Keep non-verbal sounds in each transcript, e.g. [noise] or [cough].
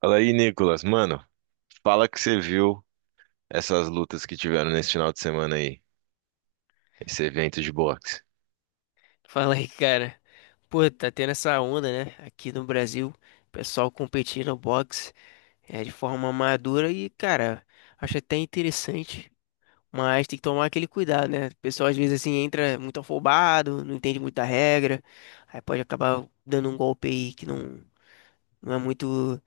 Fala aí, Nicolas. Mano, fala que você viu essas lutas que tiveram nesse final de semana aí, esse evento de boxe. Fala aí, cara. Pô, tá tendo essa onda, né? Aqui no Brasil, o pessoal competindo no boxe de forma madura e, cara, acho até interessante, mas tem que tomar aquele cuidado, né? O pessoal às vezes assim entra muito afobado, não entende muita regra, aí pode acabar dando um golpe aí que não, não é muito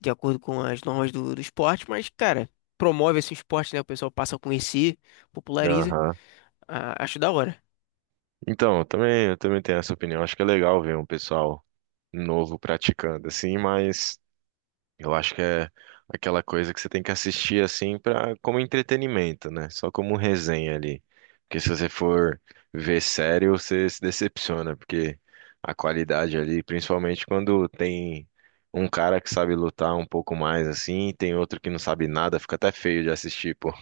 de acordo com as normas do esporte, mas, cara, promove esse esporte, né? O pessoal passa a conhecer, populariza. Aham. Ah, acho da hora. Então, eu também tenho essa opinião. Acho que é legal ver um pessoal novo praticando, assim, mas Eu acho que é aquela coisa que você tem que assistir assim para como entretenimento, né? Só como resenha ali. Porque se você for ver sério, você se decepciona, porque a qualidade ali, principalmente quando tem um cara que sabe lutar um pouco mais assim, e tem outro que não sabe nada, fica até feio de assistir, pô.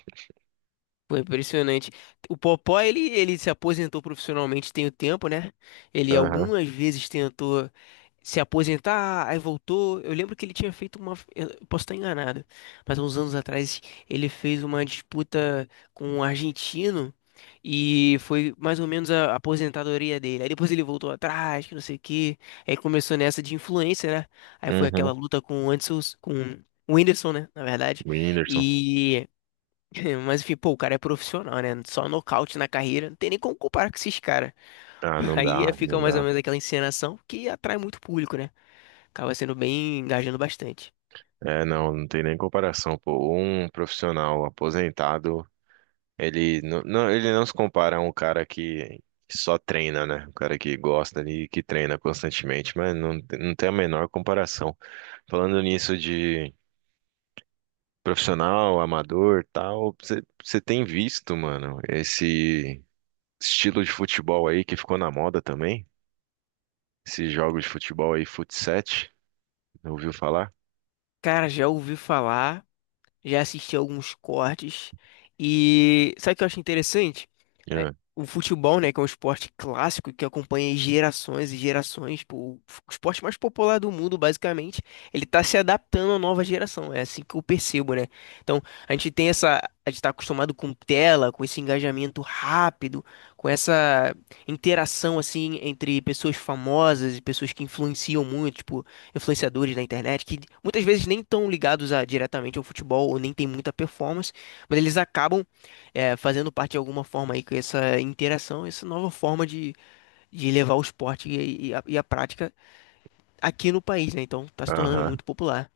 Pô, impressionante. O Popó, ele se aposentou profissionalmente tem o tempo, né? Ele Aham. algumas vezes tentou se aposentar, aí voltou. Eu lembro que ele tinha feito uma. Eu posso estar enganado, mas uns anos atrás ele fez uma disputa com um argentino e foi mais ou menos a aposentadoria dele. Aí depois ele voltou atrás, que não sei o quê. Aí começou nessa de influência, né? Aí foi aquela Uhum. luta com o Anderson, com o Whindersson, né? Na verdade. Whindersson. e [laughs] Mas enfim, pô, o cara é profissional, né? Só nocaute na carreira, não tem nem como comparar com esses caras. Ah, [laughs] não dá, Fica não mais ou dá. menos aquela encenação que atrai muito público, né? Acaba sendo bem engajando bastante. É, não, não tem nem comparação, pô. Um profissional aposentado. Ele não se compara a um cara que só treina, né? Um cara que gosta ali e que treina constantemente, mas não tem a menor comparação. Falando nisso de profissional, amador, tal, você tem visto, mano, esse estilo de futebol aí que ficou na moda também? Esses jogos de futebol aí, fut ouviu falar? Cara, já ouvi falar. Já assisti alguns cortes e sabe o que eu acho interessante? É, Yeah. o futebol, né, que é um esporte clássico que acompanha gerações e gerações, pô, o esporte mais popular do mundo, basicamente, ele tá se adaptando à nova geração, é assim que eu percebo, né? Então, a gente tem essa, a gente tá acostumado com tela, com esse engajamento rápido, com essa interação assim entre pessoas famosas e pessoas que influenciam muito, tipo influenciadores na internet que muitas vezes nem estão ligados a, diretamente ao futebol ou nem tem muita performance, mas eles acabam fazendo parte de alguma forma aí com essa interação, essa nova forma de levar o esporte e a prática aqui no país, né? Então tá se tornando Aham. muito popular.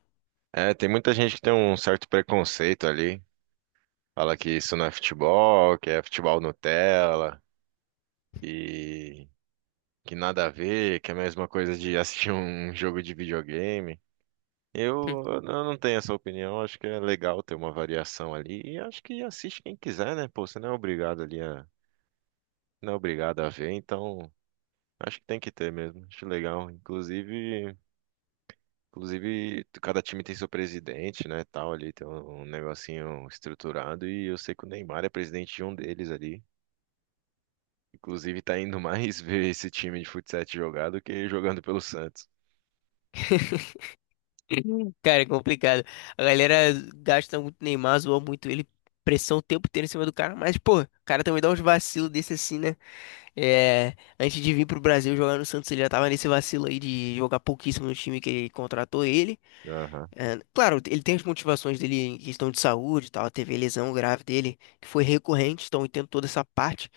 É, tem muita gente que tem um certo preconceito ali. Fala que isso não é futebol, que é futebol Nutella. E que nada a ver, que é a mesma coisa de assistir um jogo de videogame. Eu, [laughs] eu não tenho essa opinião, acho que é legal ter uma variação ali e acho que assiste quem quiser, né? Pô, você não é obrigado ali a, não é obrigado a ver, então acho que tem que ter mesmo. Acho legal, inclusive cada time tem seu presidente, né, tal ali, tem um, um negocinho estruturado e eu sei que o Neymar é presidente de um deles ali. Inclusive tá indo [laughs] mais ver esse time de futsal jogar do que jogando pelo Santos. Cara, é complicado. A galera gasta muito Neymar, zoa muito ele, pressão o tempo inteiro em cima do cara, mas pô, o cara também dá uns vacilos desse assim, né? Antes de vir pro Brasil jogar no Santos, ele já tava nesse vacilo aí de jogar pouquíssimo no time que contratou ele. Aham. Claro, ele tem as motivações dele em questão de saúde e tal, teve a lesão grave dele, que foi recorrente, então eu entendo toda essa parte,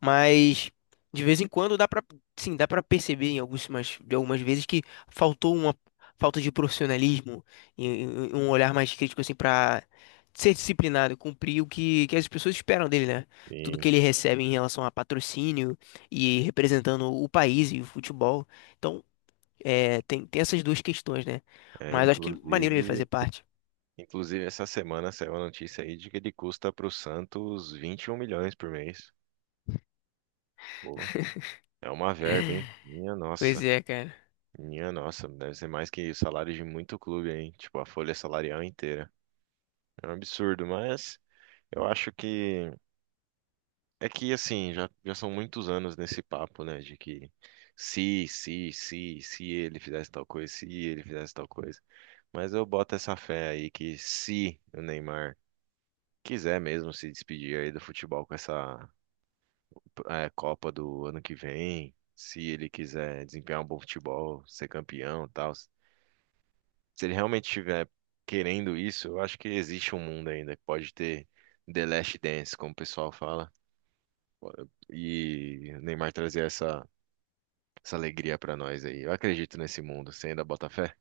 mas de vez em quando dá pra, sim, dá pra perceber em algumas, de algumas vezes que faltou uma falta de profissionalismo e- e um olhar mais crítico assim pra ser disciplinado, cumprir o que, que as pessoas esperam dele, né? Tudo Sim. que ele recebe em relação a patrocínio e representando o país e o futebol. Então, tem essas duas questões, né? É, Mas acho que é maneiro ele inclusive, fazer parte. inclusive essa semana saiu a notícia aí de que ele custa para o Santos 21 milhões por mês. Pô, é uma verba, hein? Pois é, cara. Minha nossa, deve ser mais que salário de muito clube, hein? Tipo, a folha salarial inteira. É um absurdo, mas eu acho que é que assim, já são muitos anos nesse papo, né? De que se ele fizesse tal coisa, se ele fizesse tal coisa. Mas eu boto essa fé aí que se o Neymar quiser mesmo se despedir aí do futebol com essa Copa do ano que vem, se ele quiser desempenhar um bom futebol, ser campeão, e tal, se ele realmente estiver querendo isso, eu acho que existe um mundo ainda que pode ter The Last Dance, como o pessoal fala, e o Neymar trazer essa alegria pra nós aí. Eu acredito nesse mundo, você ainda bota fé?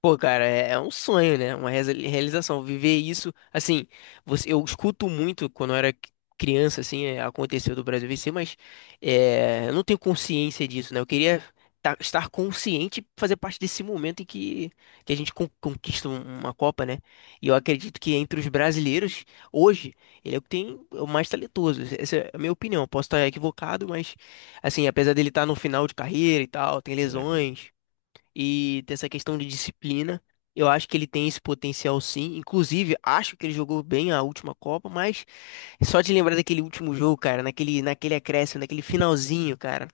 Pô, cara, é um sonho, né? Uma realização. Viver isso, assim, você, eu escuto muito quando eu era criança, assim, aconteceu do Brasil vencer, mas eu não tenho consciência disso, né? Eu queria estar consciente e fazer parte desse momento em que a gente conquista uma Copa, né? E eu acredito que entre os brasileiros, hoje, ele é o que tem o mais talentoso. Essa é a minha opinião. Posso estar equivocado, mas, assim, apesar dele estar no final de carreira e tal, tem Uhum. lesões e dessa questão de disciplina. Eu acho que ele tem esse potencial sim. Inclusive, acho que ele jogou bem a última Copa, mas só de lembrar daquele último jogo, cara, naquele, naquele acréscimo, naquele finalzinho, cara,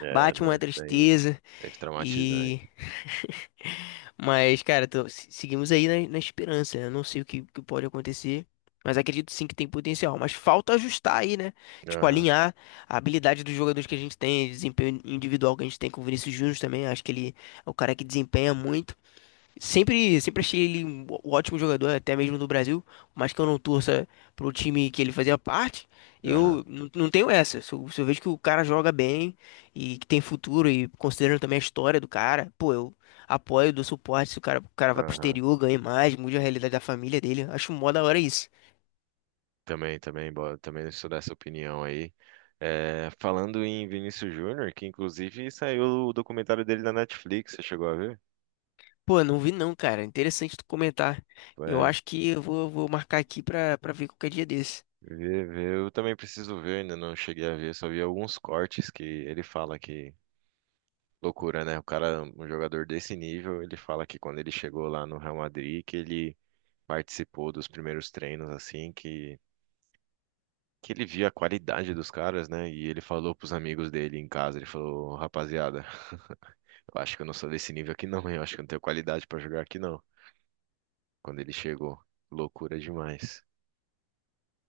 É, bate não, uma isso daí tristeza. deve traumatizar. E. [laughs] Mas, cara, seguimos aí na, na esperança, né? Eu não sei o que, que pode acontecer, mas acredito sim que tem potencial. Mas falta ajustar aí, né? Tipo, Aham, alinhar a habilidade dos jogadores que a gente tem, desempenho individual que a gente tem com o Vinícius Júnior também. Acho que ele é o cara que desempenha muito. Sempre achei ele um um ótimo jogador, até mesmo no Brasil, mas que eu não torça pro time que ele fazia parte, aham, eu não tenho essa. Se eu vejo que o cara joga bem e que tem futuro, e considerando também a história do cara, pô, eu apoio, dou suporte. Se o cara, o cara vai pro aham. exterior, ganha mais, mude a realidade da família dele, acho mó da hora isso. Também, também, também sou dessa opinião aí. É, falando em Vinícius Júnior, que inclusive saiu o documentário dele na Netflix, você chegou a ver? Pô, não vi não, cara. Interessante tu comentar. Eu É, acho que eu vou marcar aqui pra, pra ver qualquer dia desse. vê, vê. Eu também preciso ver, ainda não cheguei a ver, só vi alguns cortes que ele fala que loucura, né? O cara, um jogador desse nível, ele fala que quando ele chegou lá no Real Madrid, que ele participou dos primeiros treinos, assim, que ele via a qualidade dos caras, né? E ele falou pros amigos dele em casa, ele falou, rapaziada. Eu acho que eu não sou desse nível aqui, [laughs] não, hein? Eu acho que eu não tenho qualidade pra jogar aqui, não. Quando ele chegou, loucura demais.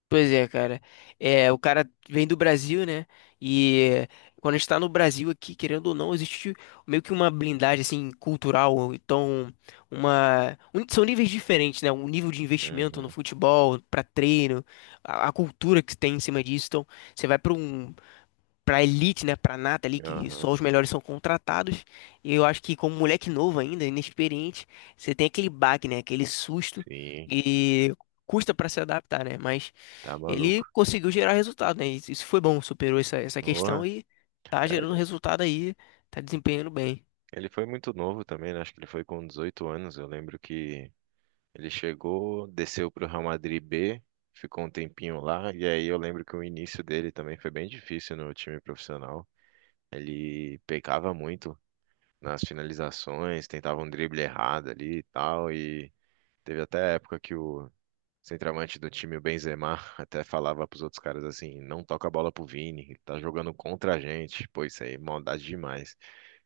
Pois é, cara. É, o cara vem do Brasil, né? E quando a gente tá no Brasil aqui, querendo ou não, existe meio que uma blindagem assim cultural, ou então uma são níveis diferentes, né? O nível de investimento no Uhum, futebol, pra treino, a cultura que tem em cima disso. Então, você vai pra um pra elite, né, pra nata ali, que aham, só os melhores são contratados. E eu acho que como moleque novo ainda, inexperiente, você tem aquele baque, né, aquele susto sim, e custa pra se adaptar, né? Mas tá ele maluco. conseguiu gerar resultado, né? Isso foi bom, superou essa, essa questão Porra, e tá gerando é, resultado aí, tá desempenhando bem. ele foi muito novo também, né? Acho que ele foi com 18 anos. Eu lembro que ele chegou, desceu pro Real Madrid B, ficou um tempinho lá, e aí eu lembro que o início dele também foi bem difícil no time profissional. Ele pecava muito nas finalizações, tentava um drible errado ali e tal, e teve até a época que o centroavante do time, o Benzema, até falava pros outros caras assim, não toca a bola pro Vini, ele tá jogando contra a gente. Pô, isso aí é maldade demais.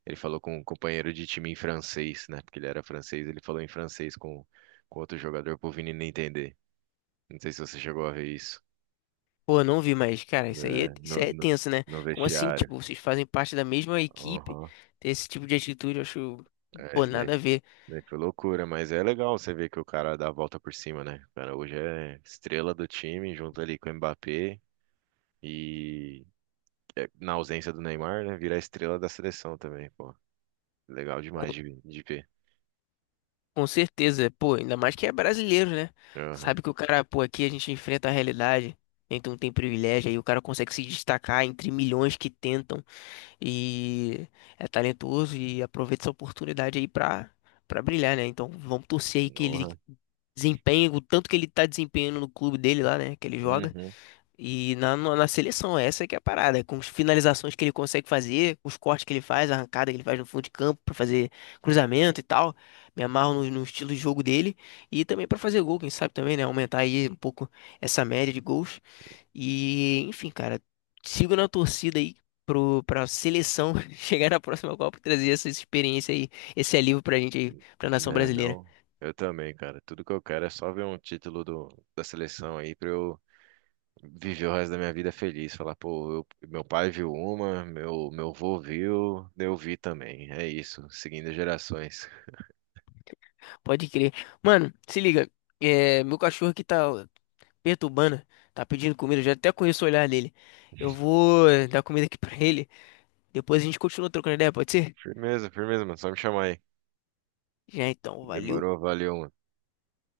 Ele falou com um companheiro de time em francês, né? Porque ele era francês, ele falou em francês com outro jogador pro Vini não entender. Não sei se você chegou a ver isso. Pô, eu não vi, mas, cara, É, isso aí é tenso, né? no Como assim, vestiário. tipo, vocês fazem parte da mesma equipe, Aham. ter esse tipo de atitude, eu acho, É, pô, isso daí, nada a ver. daí foi loucura, mas é legal você ver que o cara dá a volta por cima, né? O cara hoje é estrela do time, junto ali com o Mbappé. E é, na ausência do Neymar, né? Virar estrela da seleção também, pô. Legal demais de ver. Com certeza, pô, ainda mais que é brasileiro, né? Aham. Sabe que o cara, pô, aqui a gente enfrenta a realidade, né? Então tem privilégio, aí o cara consegue se destacar entre milhões que tentam e é talentoso e aproveita essa oportunidade aí pra, pra brilhar, né? Então vamos torcer aí que ele Porra. desempenhe o tanto que ele tá desempenhando no clube dele lá, né? Que ele joga. Uhum. E na, na seleção, essa que é a parada, é com as finalizações que ele consegue fazer, os cortes que ele faz, a arrancada que ele faz no fundo de campo pra fazer cruzamento e tal. Me amarro no estilo de jogo dele e também pra fazer gol, quem sabe também, né? Aumentar aí um pouco essa média de gols. E, enfim, cara, sigo na torcida aí pra seleção [laughs] chegar na próxima Copa e trazer essa experiência aí, esse alívio pra gente aí, pra nação Né, brasileira. não, eu também, cara. Tudo que eu quero é só ver um título do, da seleção aí pra eu viver o resto da minha vida feliz. Falar, pô, eu- meu pai viu uma, meu vô viu, eu vi também. É isso, seguindo gerações. Pode crer. Mano, se liga. É, meu cachorro aqui tá perturbando, tá pedindo comida, eu já até conheço o olhar dele. Eu vou dar comida aqui pra ele, depois a gente continua trocando ideia, pode ser? Firmeza, firmeza, mano. Só me chamar aí. Já então, valeu. Demorou, valeu, mano.